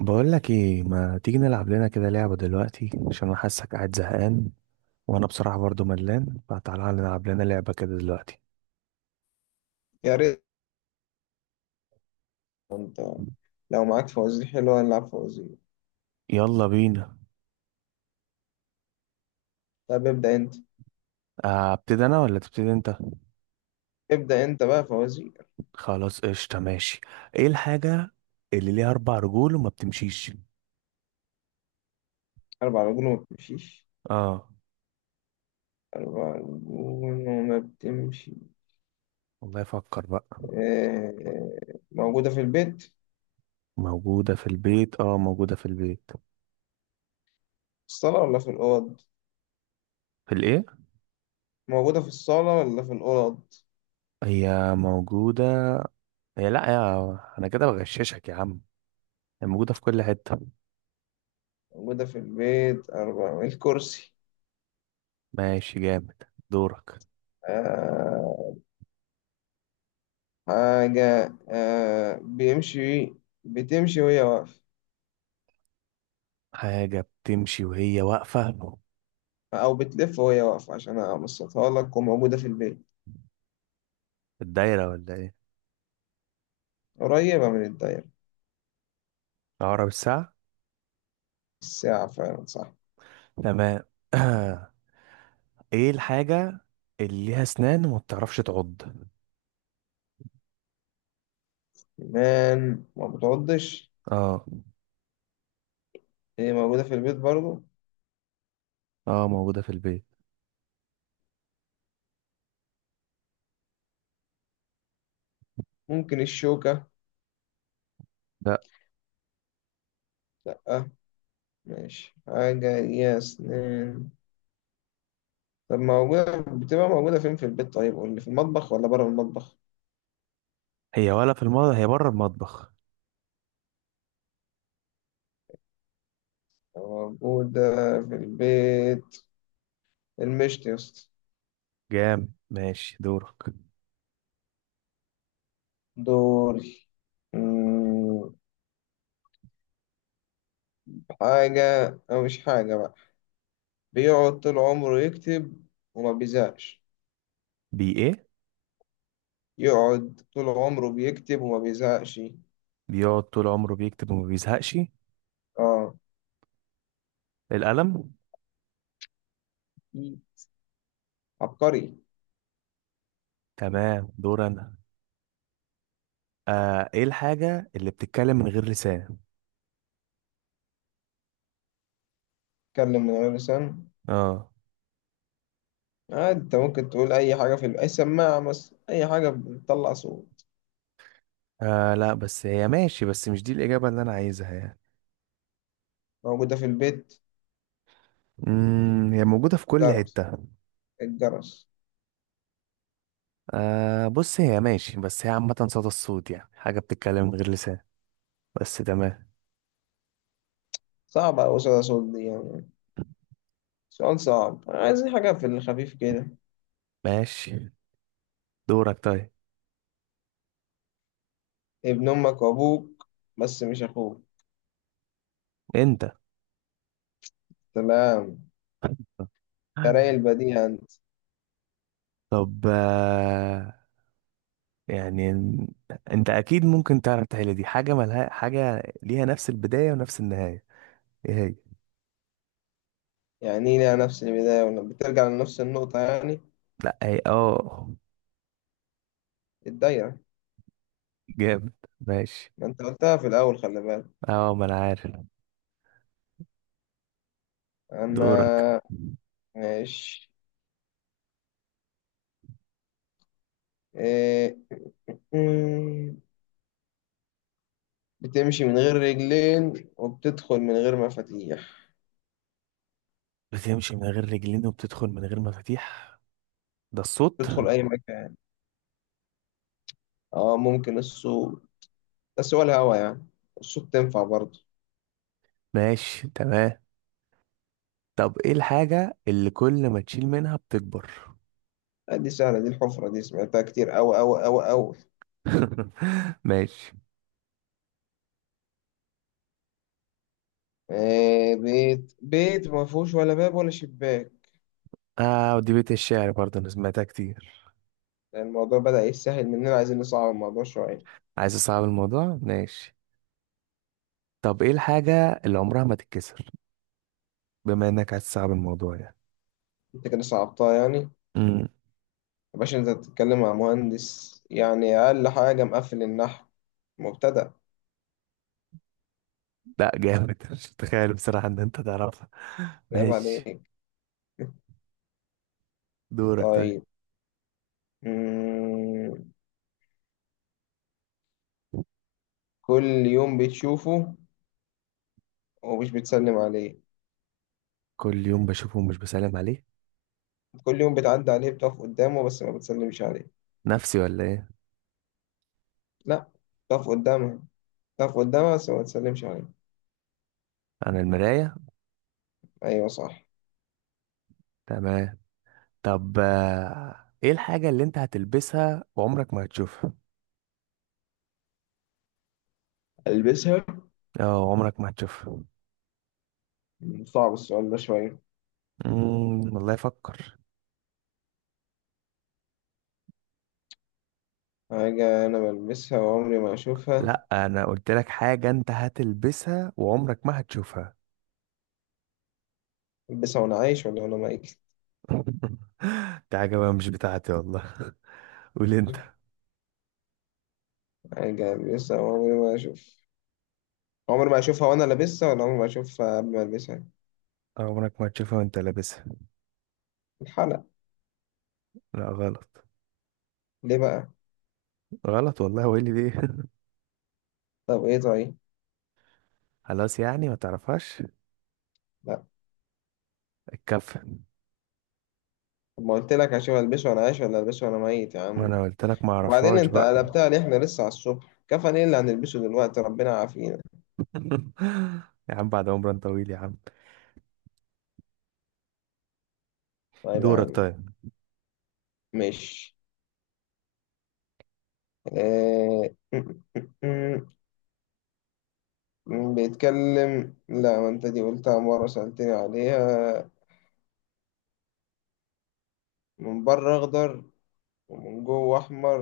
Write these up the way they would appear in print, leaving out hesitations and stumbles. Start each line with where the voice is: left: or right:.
right: بقول لك ايه، ما تيجي نلعب لنا كده لعبة دلوقتي عشان انا حاسك قاعد زهقان. وانا بصراحة برضو ملان، فتعالى نلعب لنا لعبة كده دلوقتي.
left: يا ريت انت. لو معاك فوازير حلوة نلعب فوازير.
right: يلا بينا.
left: طب ابدأ انت.
right: ابتدي انا ولا تبتدي انت؟
left: ابدأ انت بقى فوازير.
right: خلاص قشطة ماشي. ايه الحاجة اللي ليها اربع رجول وما بتمشيش؟
left: أربع رجول وما بتمشيش؟
right: اه.
left: أربع رجول وما بتمشي.
right: والله فكر بقى.
left: موجودة في البيت. في
right: موجودة في البيت، اه، موجودة في البيت.
left: الصالة ولا في الأوض؟
right: في الايه؟
left: موجودة في الصالة ولا في الأوض؟
right: هي موجودة، هي لا يا، انا كده بغششك يا عم. هي موجودة في كل حتة.
left: موجودة في البيت أربع. الكرسي.
right: ماشي جامد. دورك.
left: آه، حاجة بتمشي وهي واقفة.
right: حاجة بتمشي وهي واقفة.
left: أو بتلف وهي واقفة عشان أبسطها لك. وموجودة في البيت
right: الدايرة ولا ايه؟
left: قريبة من الدايرة.
right: عقرب الساعة.
left: الساعة فعلا صح.
right: تمام. ايه الحاجة اللي ليها اسنان وما بتعرفش تعض؟
left: كمان ما بتعضش.
right: اه.
left: هي موجودة في البيت برضو.
right: اه موجودة في البيت.
left: ممكن الشوكة.
right: لا.
left: لأ. ماشي، حاجة ليها أسنان. طب موجودة بتبقى موجودة فين في البيت؟ طيب قول لي في المطبخ ولا بره المطبخ؟
right: هي ولا في المطبخ، هي بره المطبخ.
left: موجودة في البيت. المشط يا اسطى.
right: جام ماشي دورك.
left: دوري. مم، حاجة، أو مش حاجة بقى، بيقعد طول عمره يكتب وما بيزهقش.
right: بي ايه؟
left: يقعد طول عمره بيكتب وما بيزهقش.
right: بيقعد طول عمره بيكتب وما بيزهقش.
left: اه،
right: القلم.
left: عبقري.
right: تمام دور انا. ايه الحاجة اللي بتتكلم من غير لسان؟
left: اتكلم من غير لسان.
right: اه.
left: انت ممكن تقول اي حاجه اي سماعه مثلا، اي حاجه بتطلع صوت.
right: لا بس هي ماشي، بس مش دي الإجابة اللي أنا عايزها يعني.
left: موجوده في البيت.
right: هي موجودة في كل
left: جرس.
right: حتة.
left: الجرس.
right: بص، هي ماشي بس هي عامة صدى الصوت، يعني حاجة بتتكلم من غير لسان بس. تمام.
left: صعب على وصول صوت دي يعني. سؤال صعب. عايزين حاجه في الخفيف كده.
right: ماشي دورك طيب.
left: ابن امك وابوك بس مش اخوك.
right: انت.
left: سلام. تراي البديهة انت.
right: طب، يعني انت اكيد ممكن تعرف تحل دي. حاجة ملها، حاجة ليها نفس البداية ونفس النهاية. ايه هي؟
left: يعني إيه ليها نفس البدايه ولما بترجع لنفس النقطه يعني؟
right: لا، هي اه.
left: الدايره.
right: جامد. ماشي.
left: ما انت قلتها في الاول خلي بالك.
right: اه ما انا عارف.
left: انا.
right: دورك.
left: ماشي. إيه. بتمشي من غير رجلين وبتدخل من غير مفاتيح.
right: بتمشي من غير رجلين وبتدخل من غير مفاتيح. ده الصوت.
left: بتدخل أي مكان. اه، ممكن السوق. بس هو الهوا يعني. الصوت تنفع برضه؟
right: ماشي تمام. طب ايه الحاجة اللي كل ما تشيل منها بتكبر؟
left: دي سهلة. دي الحفرة. دي سمعتها كتير أوي أوي أوي أوي.
right: ماشي.
left: بيت بيت ما فيهوش ولا باب ولا شباك.
right: اه، ودي بيت الشعر برضه انا سمعتها كتير.
left: يعني الموضوع بدأ يسهل مننا. عايزين نصعب الموضوع شوية.
right: عايز اصعب الموضوع ماشي. طب ايه الحاجة اللي عمرها ما تتكسر؟ بما انك عايز تصعب الموضوع يعني.
left: أنت كده صعبتها يعني يا
right: امم.
left: باشا. أنت بتتكلم مع مهندس يعني. أقل حاجة مقفل النحو مبتدأ.
right: لا، جامد، مش متخيل بصراحة ان انت تعرفها.
left: عيب
right: ماشي.
left: عليك.
right: دورك طيب.
left: طيب. مم. كل يوم بتشوفه ومش بتسلم عليه.
right: كل يوم بشوفه ومش بسلم عليه.
left: كل يوم بتعدي عليه. بتقف قدامه بس ما بتسلمش عليه.
right: نفسي ولا ايه؟
left: لا، بتقف قدامها. بتقف قدامها بس ما بتسلمش عليه.
right: انا المراية.
left: أيوة صح.
right: تمام. طب، ايه الحاجة اللي انت هتلبسها وعمرك ما هتشوفها؟
left: ألبسها؟
right: اه، عمرك ما هتشوفها.
left: صعب السؤال ده شوية.
right: والله افكر.
left: حاجة أنا بلبسها وعمري ما أشوفها.
right: لا، انا قلت لك حاجة انت هتلبسها وعمرك ما هتشوفها.
left: ألبسها وأنا عايش ولا وأنا ميت؟
right: دي حاجة بقى مش بتاعتي والله. قول انت.
left: حاجة ألبسها وعمري ما أشوف. عمري ما أشوفها وأنا لابسها ولا عمري ما أشوفها قبل ما ألبسها؟
right: عمرك ما هتشوفها وانت لابسها.
left: الحلق.
right: لا غلط.
left: ليه بقى؟
right: غلط والله، وايه اللي ليه؟
left: طب إيه طيب؟
right: خلاص يعني ما تعرفهاش.
left: لا.
right: الكف.
left: طب ما قلت لك أشوف ألبسه وأنا عايش ولا ألبسه وأنا ميت يا
right: ما
left: عم.
right: انا قلت لك ما
left: وبعدين
right: اعرفهاش
left: انت
right: بقى.
left: قلبتها ليه؟ احنا لسه على الصبح كفن، ايه اللي هنلبسه دلوقتي؟ ربنا عافينا.
right: يا عم بعد عمر طويل يا عم.
left: طيب يا
right: دورك
left: عم.
right: طيب.
left: ماشي. اه... بيتكلم. لا، ما انت دي قلتها مرة سألتني عليها. من بره اخضر ومن جوه احمر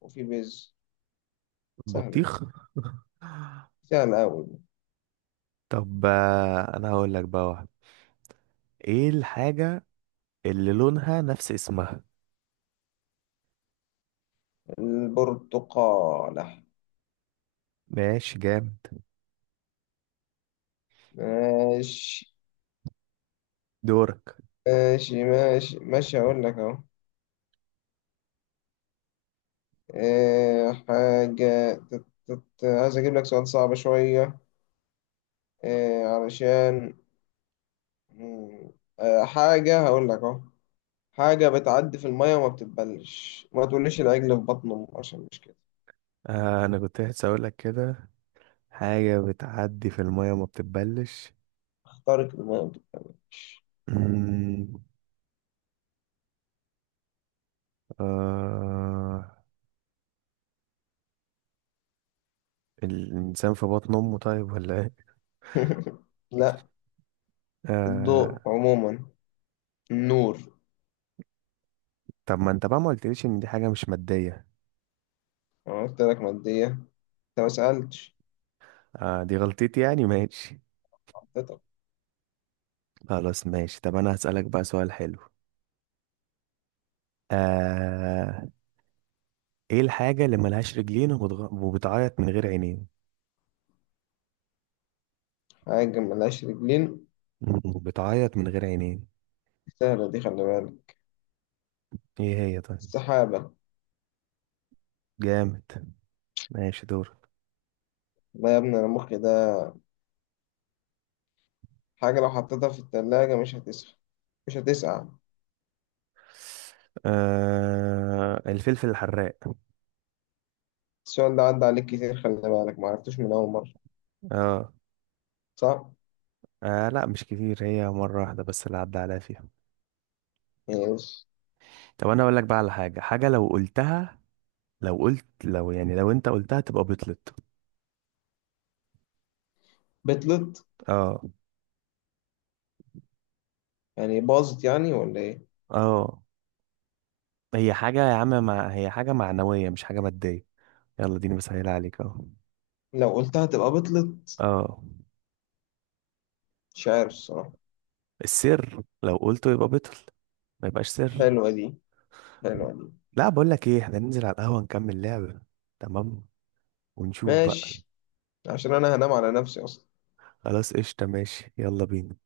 left: وفي بيز. سهل.
right: بطيخ.
left: سهل اوي.
right: طب، انا هقول لك بقى واحد. ايه الحاجة اللي لونها نفس اسمها؟
left: البرتقالة.
right: ماشي جامد.
left: ماشي،
right: دورك.
left: ماشي، ماشي، ماشي، هقول لك اهو. اه... حاجة عايز اجيب لك سؤال صعب شوية. إيه علشان. مم، حاجة هقول لك اهو. حاجة بتعدي في المية وما بتتبلش. ما تقوليش العجل في بطن أمه عشان مش كده.
right: انا كنت لسه اقول لك كده. حاجه بتعدي في الميه وما بتتبلش.
left: اخترق المية
right: مم، آه الانسان في بطن امه طيب ولا ايه؟
left: لا،
right: آه.
left: الضوء عموما. النور.
right: طب ما انت بقى ما قلتليش ان دي حاجه مش ماديه؟
left: أنا قلت لك مادية. أنت ما سألتش.
right: آه، دي غلطتي يعني ماشي.
left: حطيتك.
right: خلاص ماشي. طب انا هسألك بقى سؤال حلو. آه... ايه الحاجة اللي ملهاش رجلين وبتعيط من غير عينين؟
left: حاجة ملهاش رجلين.
right: وبتعيط من غير عينين.
left: سهلة دي خلي بالك.
right: ايه هي طيب؟
left: السحابة.
right: جامد. ماشي دور.
left: لا يا ابني، أنا مخي ده. حاجة لو حطيتها في التلاجة مش هتسخن مش هتسقع.
right: الفلفل الحراق.
left: السؤال ده عدى عليك كتير خلي بالك. معرفتوش من أول مرة،
right: اه.
left: صح؟
right: لا مش كتير، هي مرة واحدة بس اللي عدى عليها فيها.
left: يس.
right: طب انا اقول لك بقى على حاجة. حاجة لو قلتها، لو يعني لو انت قلتها تبقى بطلت.
left: بطلت
right: اه.
left: يعني باظت يعني ولا ايه؟
right: اه هي حاجة يا عم هي حاجة معنوية مش حاجة مادية. يلا ديني بسهل عليك اهو.
left: لو قلتها تبقى بطلت.
right: اه.
left: مش عارف الصراحة.
right: السر لو قلته يبقى بطل. ما يبقاش سر.
left: حلوة دي. حلوة دي.
right: لا بقول لك ايه، احنا ننزل على القهوة نكمل لعبة. تمام. ونشوف بقى.
left: ماشي. عشان انا هنام على نفسي اصلا.
right: خلاص قشطة ماشي يلا بينا.